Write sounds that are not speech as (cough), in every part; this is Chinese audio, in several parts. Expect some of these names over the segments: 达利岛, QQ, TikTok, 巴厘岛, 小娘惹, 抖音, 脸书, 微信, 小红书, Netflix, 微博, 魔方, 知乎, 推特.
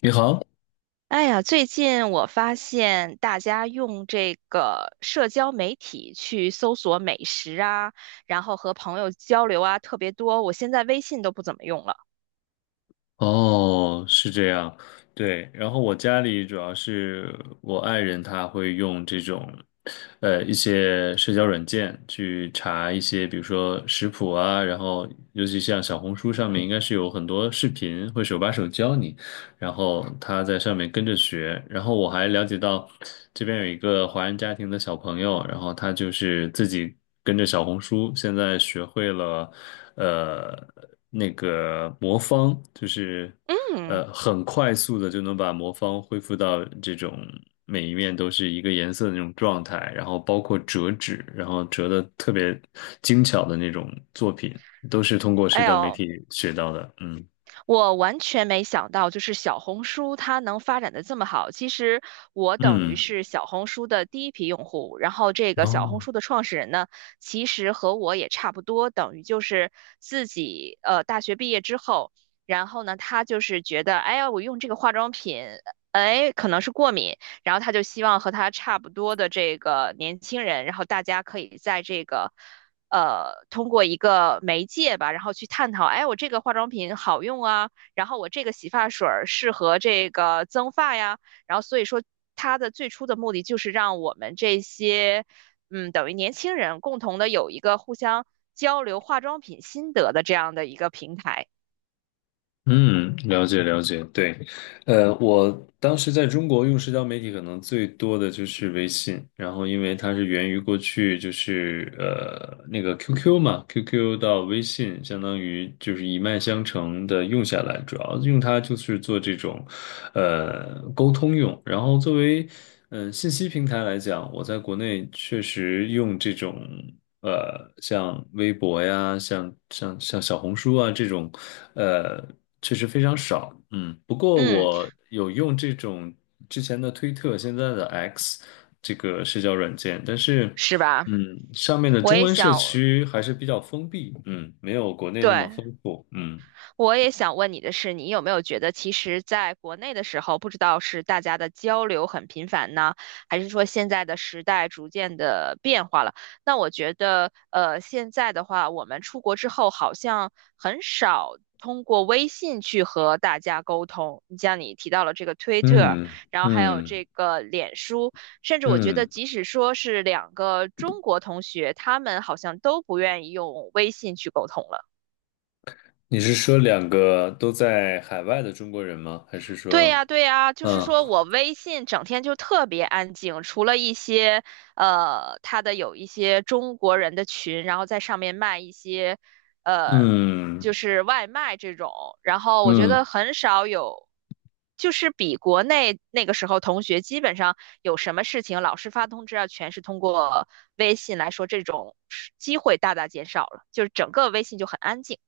你好，哎呀，最近我发现大家用这个社交媒体去搜索美食啊，然后和朋友交流啊，特别多。我现在微信都不怎么用了。哦，是这样，对。然后我家里主要是我爱人他会用这种，一些社交软件去查一些，比如说食谱啊，然后尤其像小红书上面应该是有很多视频会手把手教你。然后他在上面跟着学，然后我还了解到这边有一个华人家庭的小朋友，然后他就是自己跟着小红书，现在学会了呃那个魔方，就是嗯，很快速的就能把魔方恢复到这种每一面都是一个颜色的那种状态，然后包括折纸，然后折的特别精巧的那种作品，都是通过社哎交媒呦，体学到的，嗯我完全没想到，就是小红书它能发展的这么好。其实我等于嗯。是小红书的第一批用户，然后这个小红哦，书的创始人呢，其实和我也差不多，等于就是自己大学毕业之后，然后呢，他就是觉得，哎呀，我用这个化妆品。哎，可能是过敏，然后他就希望和他差不多的这个年轻人，然后大家可以在这个通过一个媒介吧，然后去探讨，哎，我这个化妆品好用啊，然后我这个洗发水儿适合这个增发呀，然后所以说它的最初的目的就是让我们这些，嗯，等于年轻人共同的有一个互相交流化妆品心得的这样的一个平台，嗯，了解了解，对，我当时在中国用社交媒体可能最多的就是微信，然后因为它是源于过去就是那个 QQ 嘛，QQ 到微信相当于就是一脉相承的用下来，主要用它就是做这种沟通用，然后作为信息平台来讲，我在国内确实用这种。像微博呀，像小红书啊这种，呃。确实非常少，嗯，不过嗯，我有用这种之前的推特，现在的 X 这个社交软件，但是，是吧？上面的我中也文社想，区还是比较封闭，没有国内那么对。丰富，嗯我也想问你的是，你有没有觉得，其实在国内的时候，不知道是大家的交流很频繁呢，还是说现在的时代逐渐的变化了？那我觉得，现在的话，我们出国之后好像很少通过微信去和大家沟通。你像你提到了这个推特，嗯然后还有嗯这个脸书，甚至我觉得，嗯，即使说是两个中国同学，他们好像都不愿意用微信去沟通了。你是说两个都在海外的中国人吗？还是对说，呀，对呀，就是嗯说我微信整天就特别安静，除了一些有一些中国人的群，然后在上面卖一些呃，就嗯是外卖这种，然后我觉嗯得很少有，就是比国内那个时候同学基本上有什么事情，老师发通知啊，全是通过微信来说，这种机会大大减少了，就是整个微信就很安静，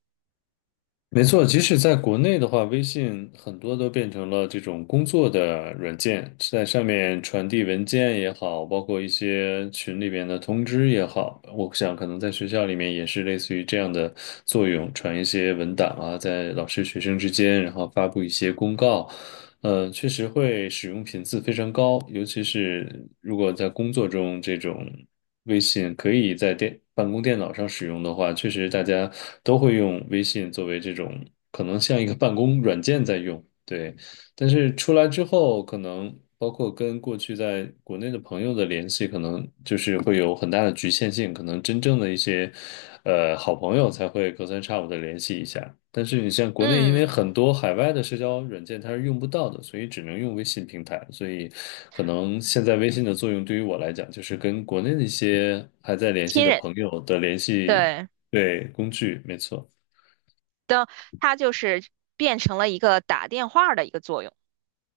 没错，即使在国内的话，微信很多都变成了这种工作的软件，在上面传递文件也好，包括一些群里面的通知也好，我想可能在学校里面也是类似于这样的作用，传一些文档啊，在老师学生之间，然后发布一些公告，确实会使用频次非常高，尤其是如果在工作中这种。微信可以在办公电脑上使用的话，确实大家都会用微信作为这种可能像一个办公软件在用。对。但是出来之后，可能包括跟过去在国内的朋友的联系，可能就是会有很大的局限性，可能真正的一些，好朋友才会隔三差五的联系一下。但是你像国内，因为嗯，很多海外的社交软件它是用不到的，所以只能用微信平台。所以，可能现在微信的作用对于我来讲，就是跟国内的一些还在联系亲的人，朋友的联系，对。对，工具，没错。的它就是变成了一个打电话的一个作用。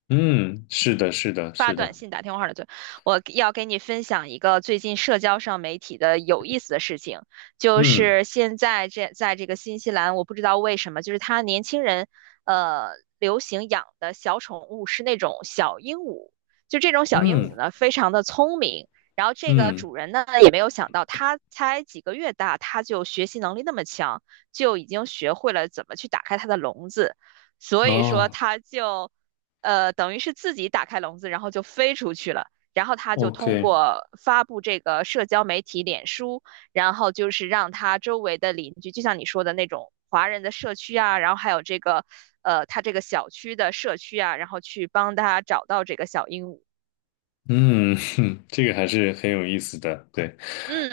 嗯，是的，是的，发是短的，信、打电话的最，我要给你分享一个最近社交上媒体的有意思的事情，就嗯是现在在这个新西兰，我不知道为什么，就是他年轻人呃流行养的小宠物是那种小鹦鹉，就这种小鹦嗯鹉呢，非常的聪明。然后这个嗯。主人呢，也没有想到，它才几个月大，它就学习能力那么强，就已经学会了怎么去打开它的笼子，所以说哦他就等于是自己打开笼子，然后就飞出去了。然后他就通，OK，过发布这个社交媒体脸书，然后就是让他周围的邻居，就像你说的那种华人的社区啊，然后还有这个他这个小区的社区啊，然后去帮他找到这个小鹦鹉。嗯，(laughs) 这个还是很有意思的。对，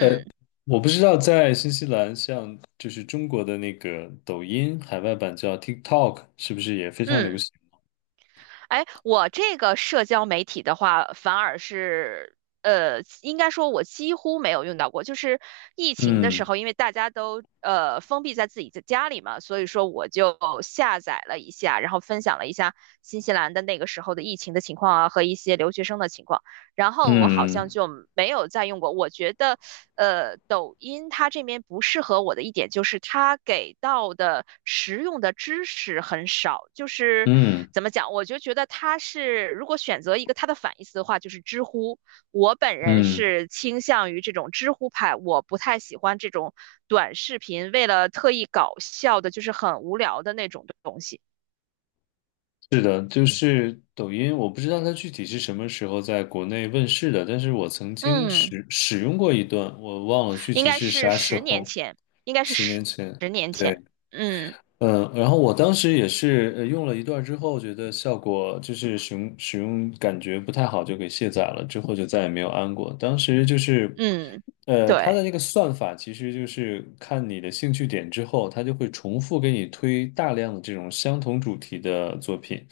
呃，我不知道在新西兰，像就是中国的那个抖音海外版叫 TikTok，是不是也非常流嗯。行？哎，我这个社交媒体的话，反而是，应该说我几乎没有用到过。就是疫情的时嗯候，因为大家都封闭在自己的家里嘛，所以说我就下载了一下，然后分享了一下新西兰的那个时候的疫情的情况啊，和一些留学生的情况。然后我好像嗯就没有再用过。我觉得，抖音它这边不适合我的一点就是它给到的实用的知识很少，就是嗯怎么讲，我就觉得它是如果选择一个它的反义词的话，就是知乎。我本人嗯，是倾向于这种知乎派，我不太喜欢这种短视频为了特意搞笑的，就是很无聊的那种东西。是的，就是抖音，我不知道它具体是什么时候在国内问世的，但是我曾经嗯，使用过一段，我忘了具应体该是是啥时十年候，前，应该是十十年前。十年对。前，嗯。嗯，然后我当时也是用了一段儿之后，觉得效果就是使用感觉不太好，就给卸载了，之后就再也没有安过。当时就是，嗯，它对，的那个算法其实就是看你的兴趣点之后，它就会重复给你推大量的这种相同主题的作品。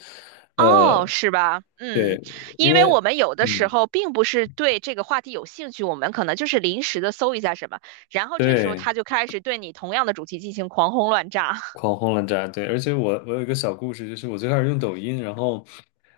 呃，哦，是吧？对，嗯，因因为为，我们有的时嗯，候并不是对这个话题有兴趣，我们可能就是临时的搜一下什么，然后这时候对。他就开始对你同样的主题进行狂轰乱炸。(laughs) 狂轰滥炸，对，而且我有一个小故事，就是我最开始用抖音，然后，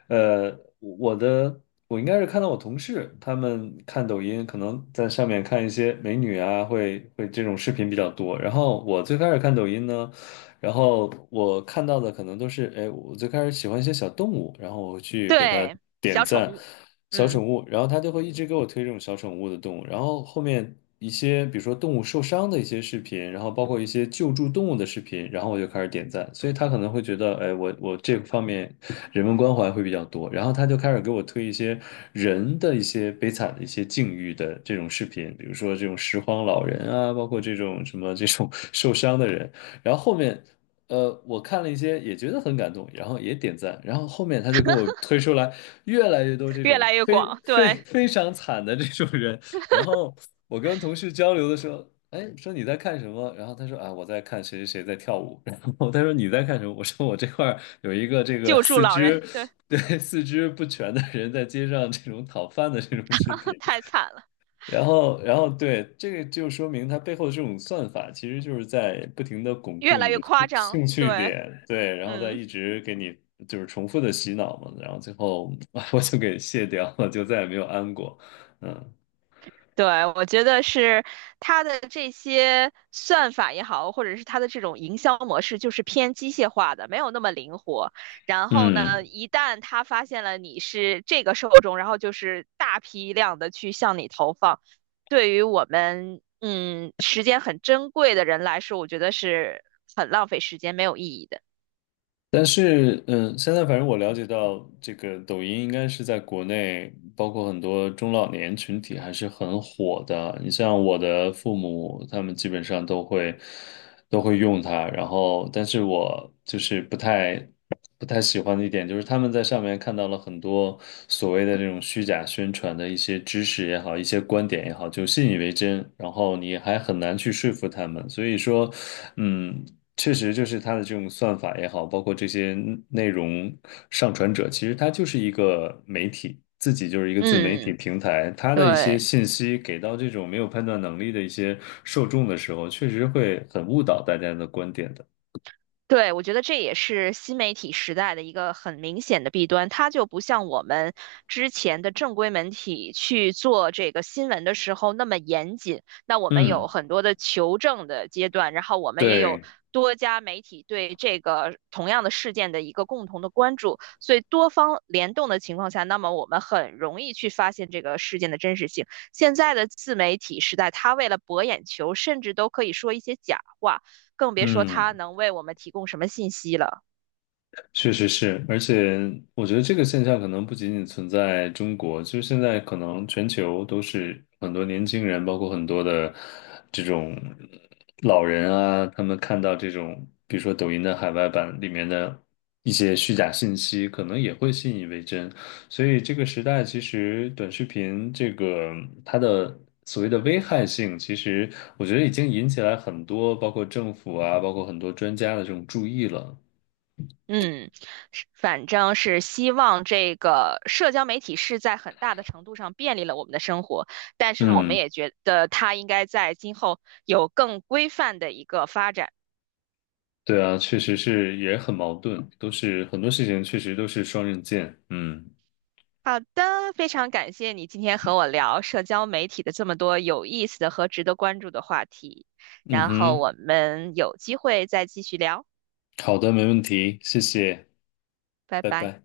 呃，我的我应该是看到我同事他们看抖音，可能在上面看一些美女啊，会这种视频比较多。然后我最开始看抖音呢，然后我看到的可能都是，哎，我最开始喜欢一些小动物，然后我去给它对，点小宠赞，物，小嗯，宠物，然后它就会一直给我推这种小宠物的动物，然后后面一些比如说动物受伤的一些视频，然后包括一些救助动物的视频，然后我就开始点赞，所以他可能会觉得，哎，我这方面人文关怀会比较多，然后他就开始给我推一些人的一些悲惨的一些境遇的这种视频，比如说这种拾荒老人啊，包括这种什么这种 (laughs) 受伤的人。然后后面我看了一些，也觉得很感动，然后也点赞，然后后面他就给我推出来越来越多这越种来越非广，非对，非常惨的这种人，然后我跟同事交流的时候，哎，说你在看什么？然后他说啊，我在看谁谁谁在跳舞，(laughs) 然后他说你在看什么？我说我这块儿有一个这个救助四老人，肢对，对四肢不全的人在街上这种讨饭的这种视频，(laughs) 太惨了，然后，然后对，这个就说明它背后的这种算法，其实就是在不停的巩越固来你越的夸兴张，兴趣对，点，对，然后再嗯。一直给你就是重复的洗脑嘛，然后最后 (laughs) 我就给卸掉了，就再也没有安过，嗯对，我觉得是它的这些算法也好，或者是它的这种营销模式，就是偏机械化的，没有那么灵活。然后呢，嗯。一旦它发现了你是这个受众，然后就是大批量的去向你投放，对于我们嗯时间很珍贵的人来说，我觉得是很浪费时间，没有意义的。但是，嗯，现在反正我了解到，这个抖音应该是在国内，包括很多中老年群体还是很火的。你像我的父母，他们基本上都会用它。然后，但是我就是不太喜欢的一点，就是他们在上面看到了很多所谓的这种虚假宣传的一些知识也好，一些观点也好，就信以为真，然后你还很难去说服他们。所以说，嗯。确实就是它的这种算法也好，包括这些内容上传者，其实它就是一个媒体，自己就是一个自媒体嗯，平台，它的一对。些信息给到这种没有判断能力的一些受众的时候，确实会很误导大家的观点的。对，我觉得这也是新媒体时代的一个很明显的弊端，它就不像我们之前的正规媒体去做这个新闻的时候那么严谨。那我们有嗯，很多的求证的阶段，然后我们也有对，多家媒体对这个同样的事件的一个共同的关注，所以多方联动的情况下，那么我们很容易去发现这个事件的真实性。现在的自媒体时代，它为了博眼球，甚至都可以说一些假话。更别说它嗯。能为我们提供什么信息了。确实是，而且我觉得这个现象可能不仅仅存在中国，就是现在可能全球都是很多年轻人，包括很多的这种老人啊，他们看到这种，比如说抖音的海外版里面的一些虚假信息，可能也会信以为真。所以这个时代其实短视频这个它的所谓的危害性，其实我觉得已经引起来很多，包括政府啊，包括很多专家的这种注意了。嗯，是反正是希望这个社交媒体是在很大的程度上便利了我们的生活，但是我们嗯。也觉得它应该在今后有更规范的一个发展。对啊，确实是也很矛盾，都是很多事情确实都是双刃剑。嗯好的，非常感谢你今天和我聊社交媒体的这么多有意思的和值得关注的话题，嗯然后哼，我们有机会再继续聊，好的，没问题，谢谢，拜拜拜。拜。